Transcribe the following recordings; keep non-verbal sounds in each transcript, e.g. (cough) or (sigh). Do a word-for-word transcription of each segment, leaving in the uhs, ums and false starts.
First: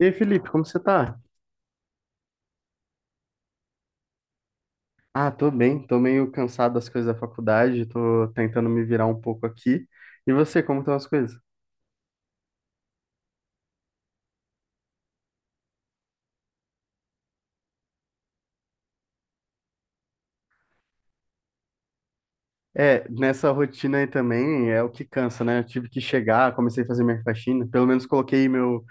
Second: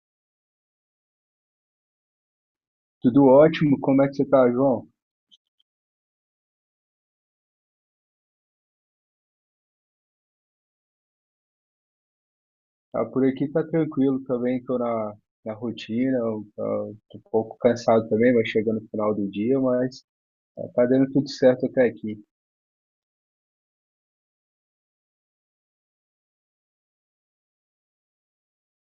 E aí, Felipe, como você tá? Tudo ótimo, como é que você tá, João? Ah, tô bem, tô meio cansado das coisas da faculdade, tô tentando me virar um pouco aqui. E você, como estão as coisas? Ah, por aqui tá tranquilo também, tô na, na rotina, eu, ah, tô um pouco cansado também, vai chegando no final do dia, mas ah, tá dando tudo certo até aqui. É, nessa rotina aí também é o que cansa, né? Eu tive que chegar, comecei a fazer minha faxina, pelo menos coloquei meu.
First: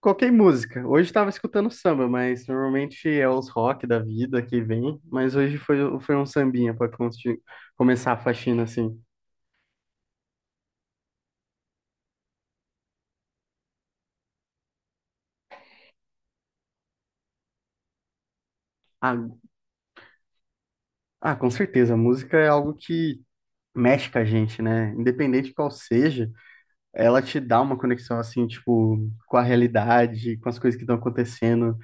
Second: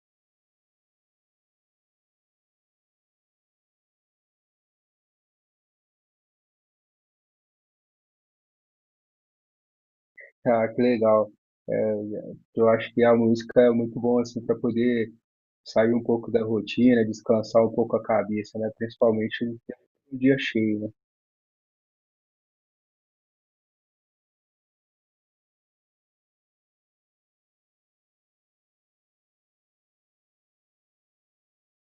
Coloquei música. Hoje tava escutando samba, mas normalmente é os rock da vida que vem, mas hoje foi, foi um sambinha pra consti- começar a faxina assim. Ah, que legal. É, eu acho que a música é muito bom assim para poder sair um pouco da rotina, descansar um pouco a cabeça, né? Ah, Principalmente no dia cheio, né? ah, com certeza, a música é algo que mexe com a gente, né? Independente de qual seja. Ela te dá uma conexão assim, tipo, com a realidade, com as coisas que estão acontecendo,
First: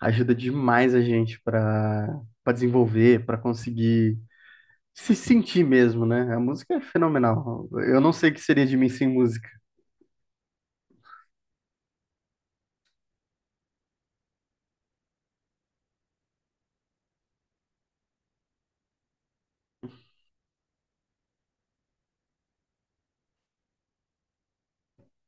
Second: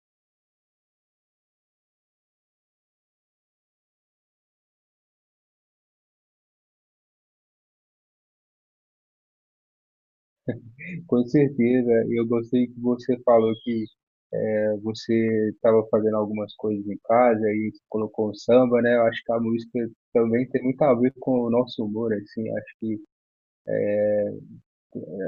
ajuda demais a gente para para desenvolver, para conseguir se sentir mesmo, né? A música é fenomenal. Eu não sei o que seria de mim sem música. Com certeza, eu gostei que você falou que eh, você estava fazendo algumas coisas em casa e colocou o samba, né? Eu acho que a música também tem muito a ver com o nosso humor, assim. Acho que eh,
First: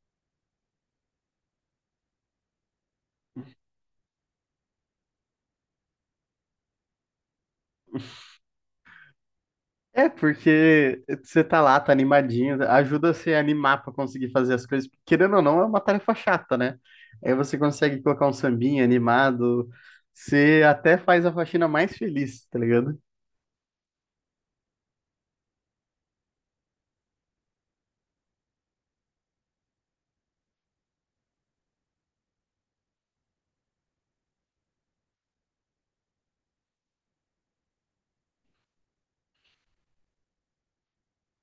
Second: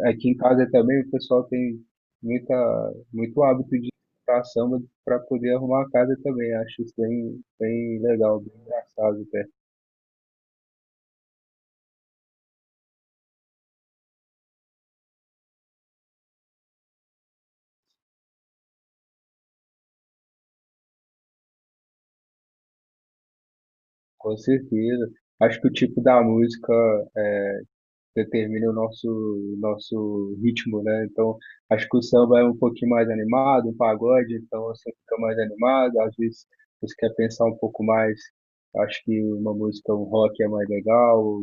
aqui em casa também o pessoal tem muita, muito hábito de escutar samba para poder arrumar a casa também. Acho isso bem, bem legal, bem engraçado, até. É porque você tá lá, tá animadinho, ajuda você a animar para conseguir fazer as coisas. Querendo ou não, é uma tarefa chata, né? Aí você consegue colocar um sambinha animado, você até faz a faxina mais feliz, tá ligado? Com certeza. Acho que o tipo da música é, determina o nosso, nosso ritmo, né? Então, acho que o samba é um pouquinho mais animado, um pagode, então você fica mais animado, às vezes você quer pensar um pouco mais, acho que uma música, um rock é mais legal,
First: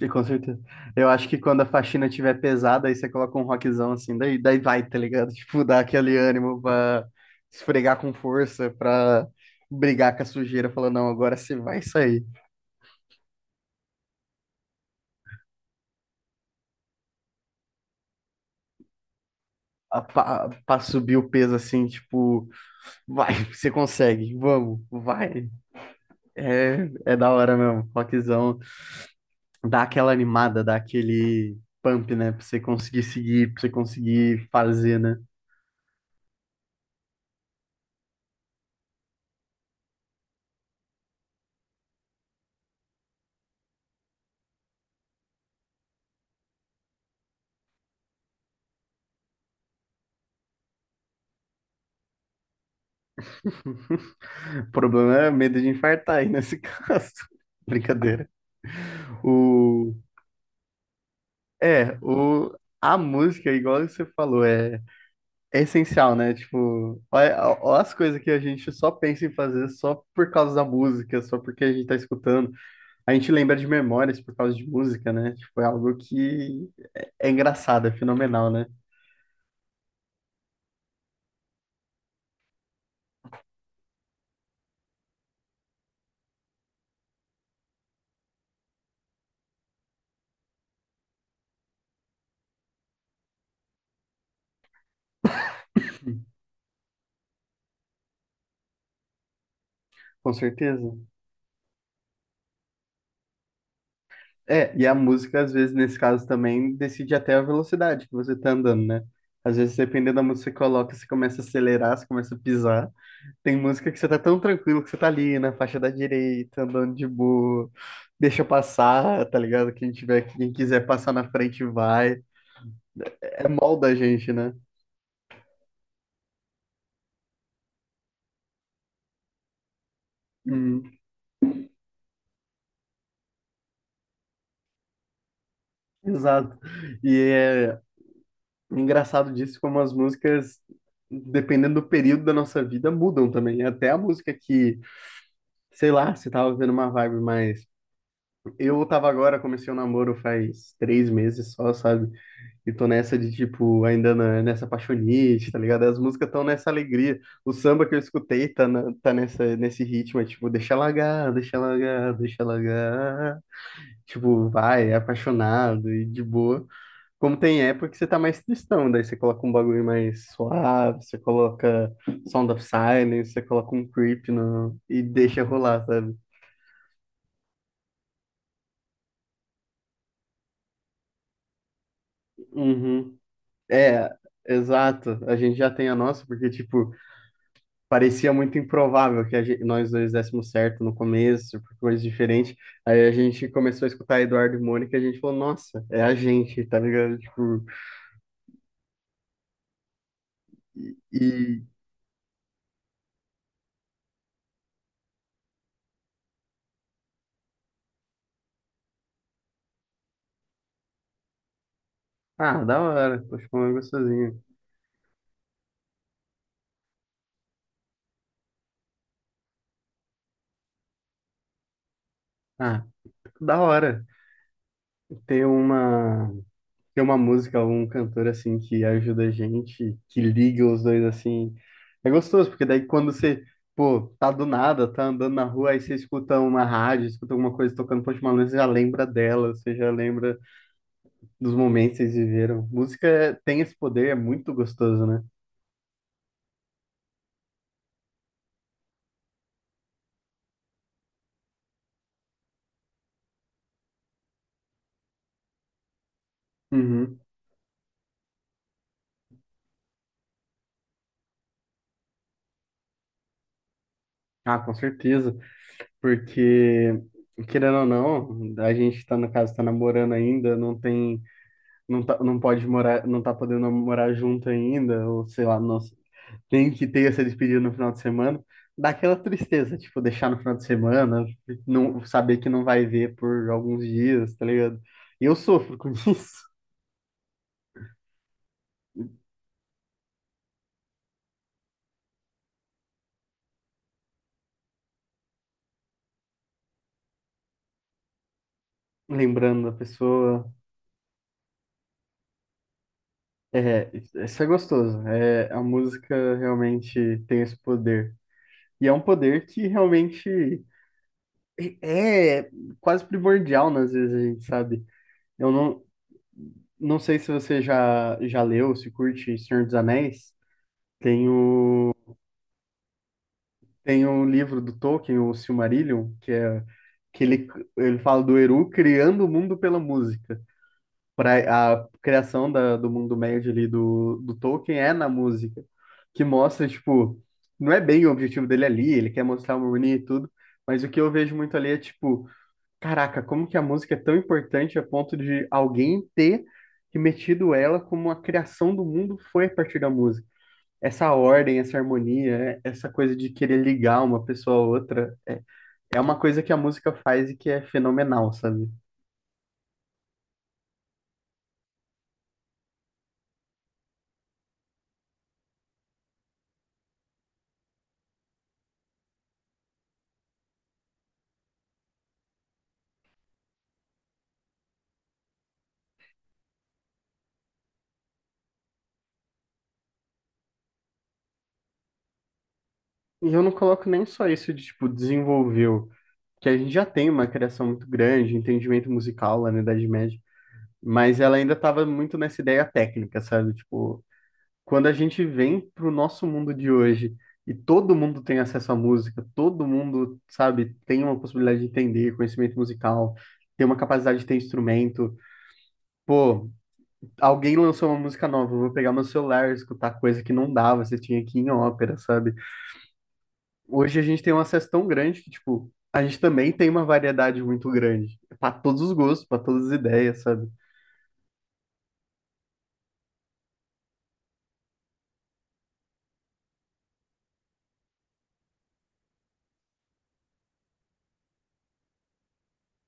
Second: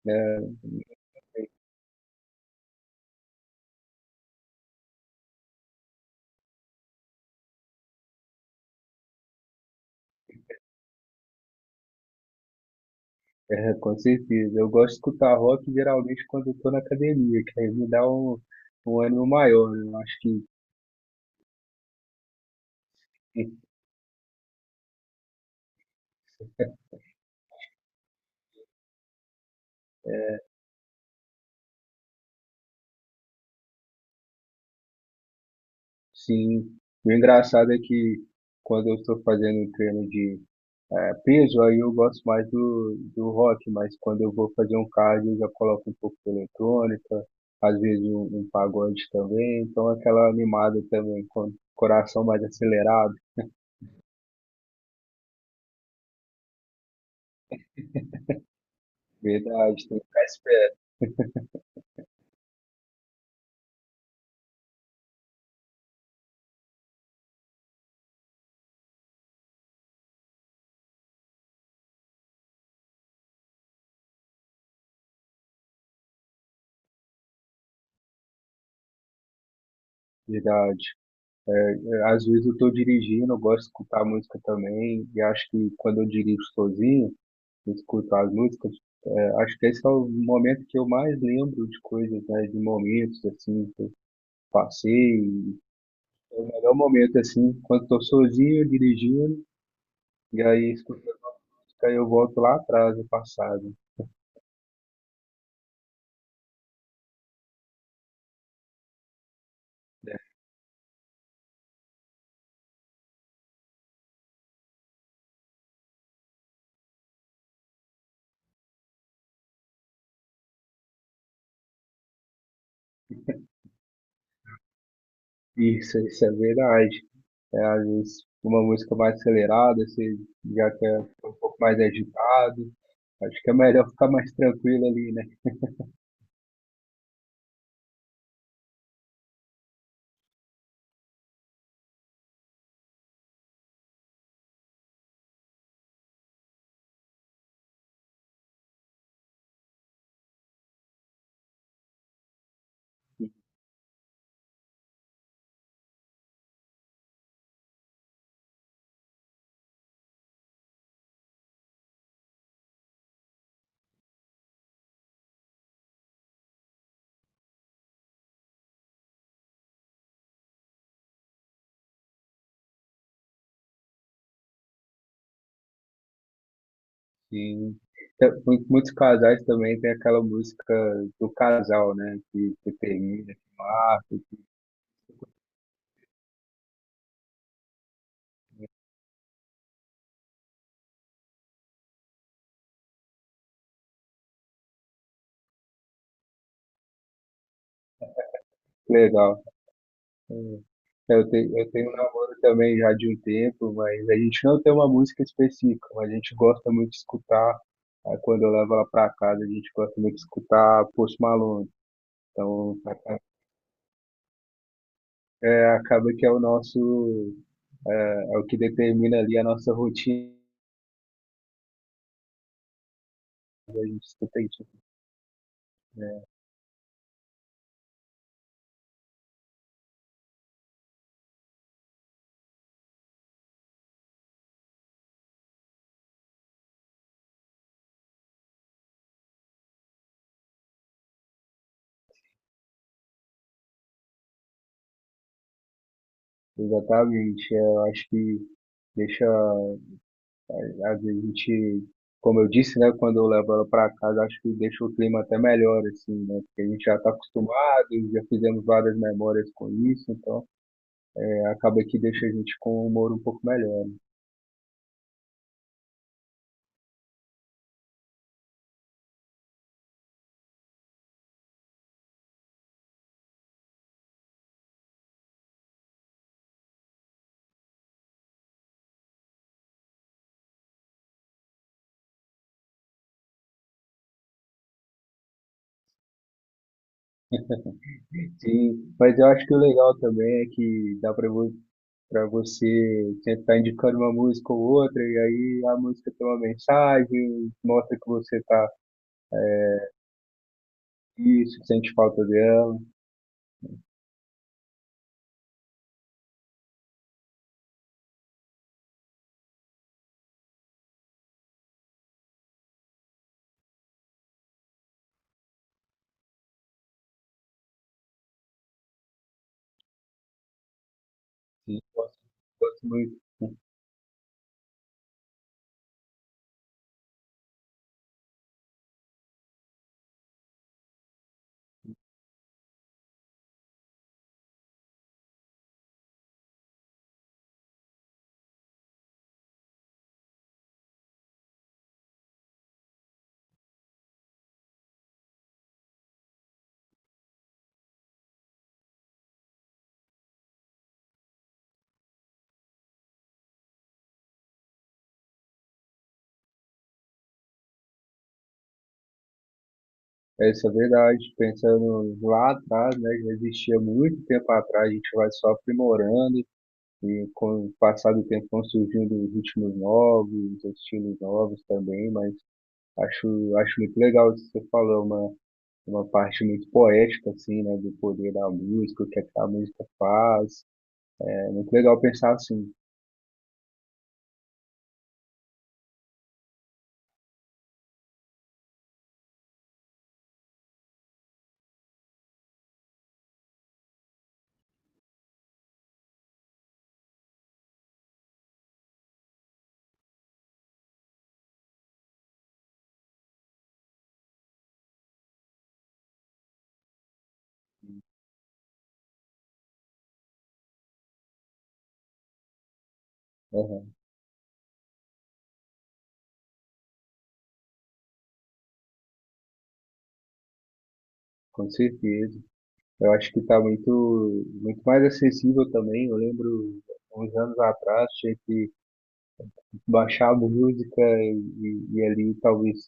E com né? certeza. Eu acho que quando a faxina tiver pesada, aí você coloca um rockzão assim, daí, daí vai, tá ligado? (laughs) Tipo, dá aquele ânimo pra esfregar com força, pra brigar com a sujeira, falar, não, agora você vai sair. É, é, com certeza. Eu gosto de escutar rock geralmente quando eu tô na academia, que aí me dá um, um ânimo maior, né? Eu A acho que pa- Pra, subir o peso assim, tipo, vai, (laughs) você consegue, vamos, vai. É, (laughs) é da hora mesmo, rockzão. Dá aquela animada, dá aquele pump, né? Pra você conseguir seguir, pra você conseguir fazer, né? Sim. O engraçado é que quando eu estou fazendo treino de eh, peso, aí eu gosto mais do, do rock, mas quando eu vou fazer um cardio, eu já coloco um pouco de eletrônica, às vezes um, um pagode também, então aquela animada também, com o coração mais acelerado. (laughs) O problema era medo de infartar aí nesse caso. (laughs) Brincadeira. Verdade, O... tem que ficar esperto, É, o... a música, igual você falou, é, é essencial, né? Tipo, olha, olha as coisas que a gente só pensa em fazer só por causa da música, só porque a gente tá escutando. A gente lembra de memórias por causa de música, né? Tipo, é algo que é é engraçado, é fenomenal, né? verdade. É, é, às vezes eu estou dirigindo, eu gosto de escutar música também, e acho que quando eu dirijo sozinho, eu escuto as músicas. Acho que esse é o momento que eu mais lembro de coisas, né? De momentos, assim, que eu passei. É o melhor momento, assim, quando estou sozinho, dirigindo, Com e aí certeza. escutando música, aí eu volto lá atrás, no passado, É, e a música, às vezes, nesse caso também, decide até a velocidade que você tá andando, né? Às vezes, né? dependendo da música que você coloca, você começa a acelerar, você começa a pisar. Tem música que você tá tão tranquilo que você tá ali na faixa da direita, andando de boa, deixa passar, tá ligado? Quem tiver, quem quiser passar na frente vai. É molda a gente, né? Isso, isso é verdade. É, às vezes, uma música mais acelerada, você já Hum, quer ficar um pouco mais agitado. Acho que é melhor ficar mais tranquilo ali, né? exato. E é engraçado disso como as músicas, dependendo do período da nossa vida, mudam também. Até a música que sei lá, você tava vivendo uma vibe mais. Eu tava agora, comecei o namoro faz três meses só, sabe? E tô nessa de, tipo, ainda na- nessa apaixonite, tá ligado? As músicas estão nessa alegria. O samba que eu escutei tá, na- tá nessa, nesse ritmo, é tipo, deixa largar, deixa largar, deixa largar. Tipo, vai, é apaixonado e de boa. Como tem época que você tá mais tristão, daí você coloca um bagulho mais suave, você coloca Sound of Silence, você coloca um creep no... e deixa rolar, sabe? Sim. Tem- mu- Muitos casais também tem aquela música do casal, né? Que, que Uhum. termina, que É, marca. exato. A gente já tem a nossa, porque, tipo, parecia muito improvável que a gente- nós dois dessemos certo no começo, por coisas diferentes. Aí a gente começou a escutar Eduardo e Mônica e a gente falou, nossa, é a gente, tá ligado? Tipo, Legal. Hum. e... Eu tenho, e- eu tenho um namoro também já de um tempo, mas a gente não tem uma música específica, mas a gente gosta muito de escutar. Aí quando eu levo ela pra casa, a gente gosta muito de escutar Post Malone. Ah, Então, da aca- hora. Tô ficando gostosinho. é, acaba que é o nosso, é, é o que determina ali a nossa rotina. Ah, da A hora. gente escuta isso, Ter né? uma... ter uma música, um cantor assim que ajuda a gente, que liga os dois assim. É gostoso, porque daí quando você, pô, tá do nada, tá andando na rua, aí você escuta uma rádio, escuta alguma coisa tocando Post Malone, você já lembra dela, você já lembra dos momentos que vocês viveram. Música é- tem esse poder, é muito gostoso, né? Exatamente. é, Eu acho que deixa. Às vezes a gente, como eu disse, né, quando eu levo ela para casa, acho que deixa o clima até melhor, assim, né? Porque a gente já está Uhum. acostumado, já fizemos várias memórias com isso, então é, acaba que deixa a gente com um humor um pouco melhor. Ah, com certeza, porque querendo ou não, a gente tá, no caso, tá namorando ainda, não tem, não tá, não pode morar, não tá podendo morar junto ainda, ou sei lá, não. Quem que tenha se despedido no final de semana, dá aquela tristeza, tipo, deixar no final de semana, não saber que não vai ver por alguns dias, tá ligado? E eu sofro com (laughs) isso, Sim, mas eu acho que o legal também é que dá para para você tentar indicando uma música ou outra, e aí a música tem uma mensagem, mostra que você tá lembrando da pessoa. isso, sente falta dela. É, isso é gostoso. É, a música realmente tem esse poder. E é um poder que realmente é é quase primordial, né, às vezes, a gente sabe. Eu não, não sei se você já, já leu, se curte Senhor dos Anéis. Tem o, E gosto, gosto muito, Tem um livro do Tolkien, o Silmarillion, que é que ele, ele fala do Eru criando o mundo pela música. Pra, a criação da, do mundo médio ali do, do Tolkien é na música, que mostra, tipo, não é bem o objetivo dele ali, ele quer mostrar uma harmonia e tudo, mas o que eu vejo muito ali é, tipo, caraca, como que a música é tão importante a ponto de alguém ter metido ela como a criação do mundo foi a partir da música, essa ordem, essa harmonia, é- essa coisa de querer ligar uma pessoa a outra, é, é uma coisa que a música faz e que é fenomenal, sabe? essa é verdade. Pensando lá atrás, né, já existia muito tempo atrás, a gente vai só aprimorando e com o passar do tempo vão surgindo ritmos novos, estilos novos também, mas acho, acho muito legal isso que você falou, uma, uma parte muito poética, assim, né, do poder da música, o que é que a música faz. É muito legal pensar assim. E eu não coloco nem só isso de, tipo, desenvolveu, que a gente já tem uma criação muito grande, entendimento musical lá na Idade Média, mas ela ainda estava muito nessa ideia técnica, sabe? Tipo, quando a gente vem pro nosso mundo de hoje e todo mundo tem acesso à música, todo mundo, sabe, tem uma possibilidade de entender conhecimento musical, tem uma capacidade de ter instrumento, pô, alguém lançou uma Né, música nova, eu vou pegar meu celular e escutar, coisa que não dava, você tinha que ir em ópera, sabe? aham, Hoje a gente tem um acesso tão grande que, tipo, a gente também tem uma variedade muito grande, para todos os gostos, para todas as ideias, sabe? com certeza. Eu acho que está muito, muito mais acessível também. Eu lembro, uns anos atrás, tinha que baixar a música e, e ali talvez,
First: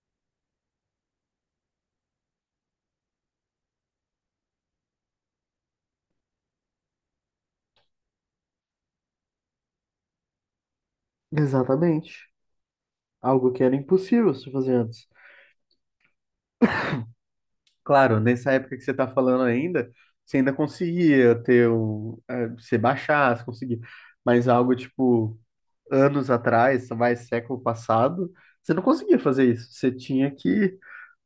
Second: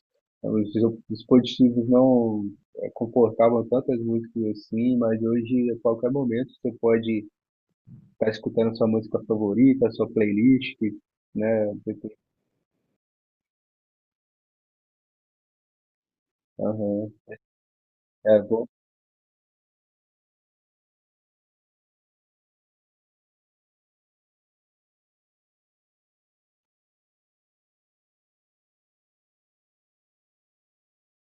os dispositivos não eh, comportavam tantas músicas assim, mas hoje a qualquer momento você pode estar escutando a sua música favorita, a sua playlist, né? Exatamente. Algo que era impossível se fazer antes. Aham. Claro, É nessa bom. época que você tá falando ainda, você ainda conseguia ter um, é, você baixar, você conseguia, mas algo tipo anos atrás, mais século passado, você não conseguia fazer isso. Você tinha que,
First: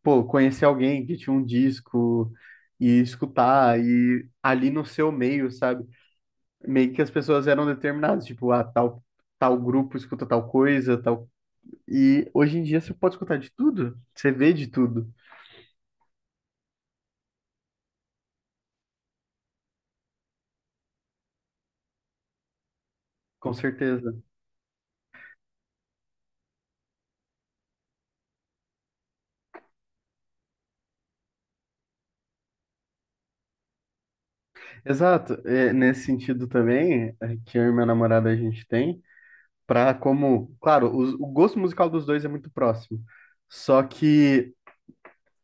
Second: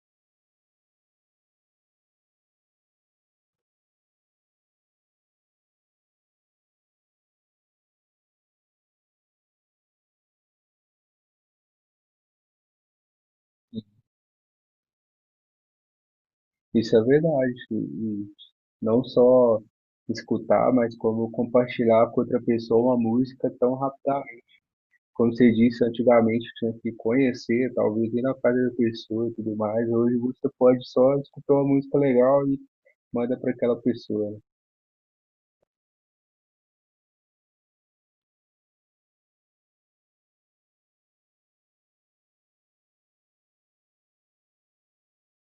pô, conhecer alguém que tinha um disco e escutar, e ali no seu meio, sabe? Meio que as pessoas eram determinadas, tipo, ah, tal, tal grupo escuta tal coisa, tal. E hoje em dia você pode escutar de tudo, você vê de tudo, Isso é verdade. E e não só escutar, mas como compartilhar com outra pessoa uma música com tão. certeza. Como você disse, antigamente tinha que conhecer, talvez ir na casa da pessoa e tudo mais. Hoje você pode só escutar uma música legal e manda para aquela pessoa, né? Exato, é, nesse sentido também, é, que eu e minha namorada a gente tem, pra como, claro, os- o gosto musical dos dois é muito próximo. Só que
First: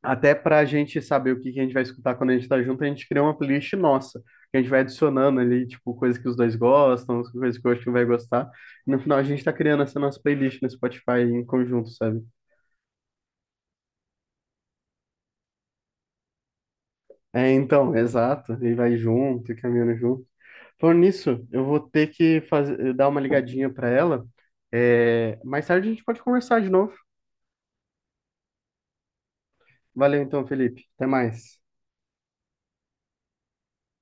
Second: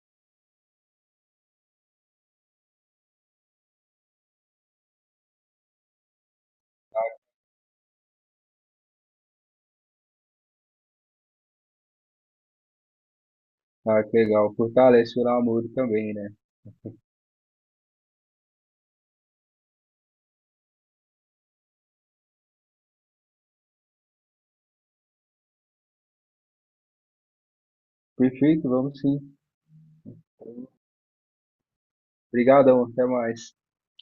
até para a gente saber o que que a gente vai escutar quando a gente tá junto, a gente cria uma playlist nossa, que a gente vai adicionando ali, tipo, coisas que os dois gostam, coisas que o outro vai gostar. E no final a gente tá criando essa nossa playlist no Spotify em conjunto, sabe? Ah, que legal. Fortalece o namoro também, né? É, então, exato. E vai junto, e caminhando junto. Falando nisso, eu vou ter que fazer, dar uma ligadinha para ela. É, mais tarde a gente pode conversar de novo. Perfeito, vamos sim. Valeu então, Felipe. Até mais. Obrigadão, até mais.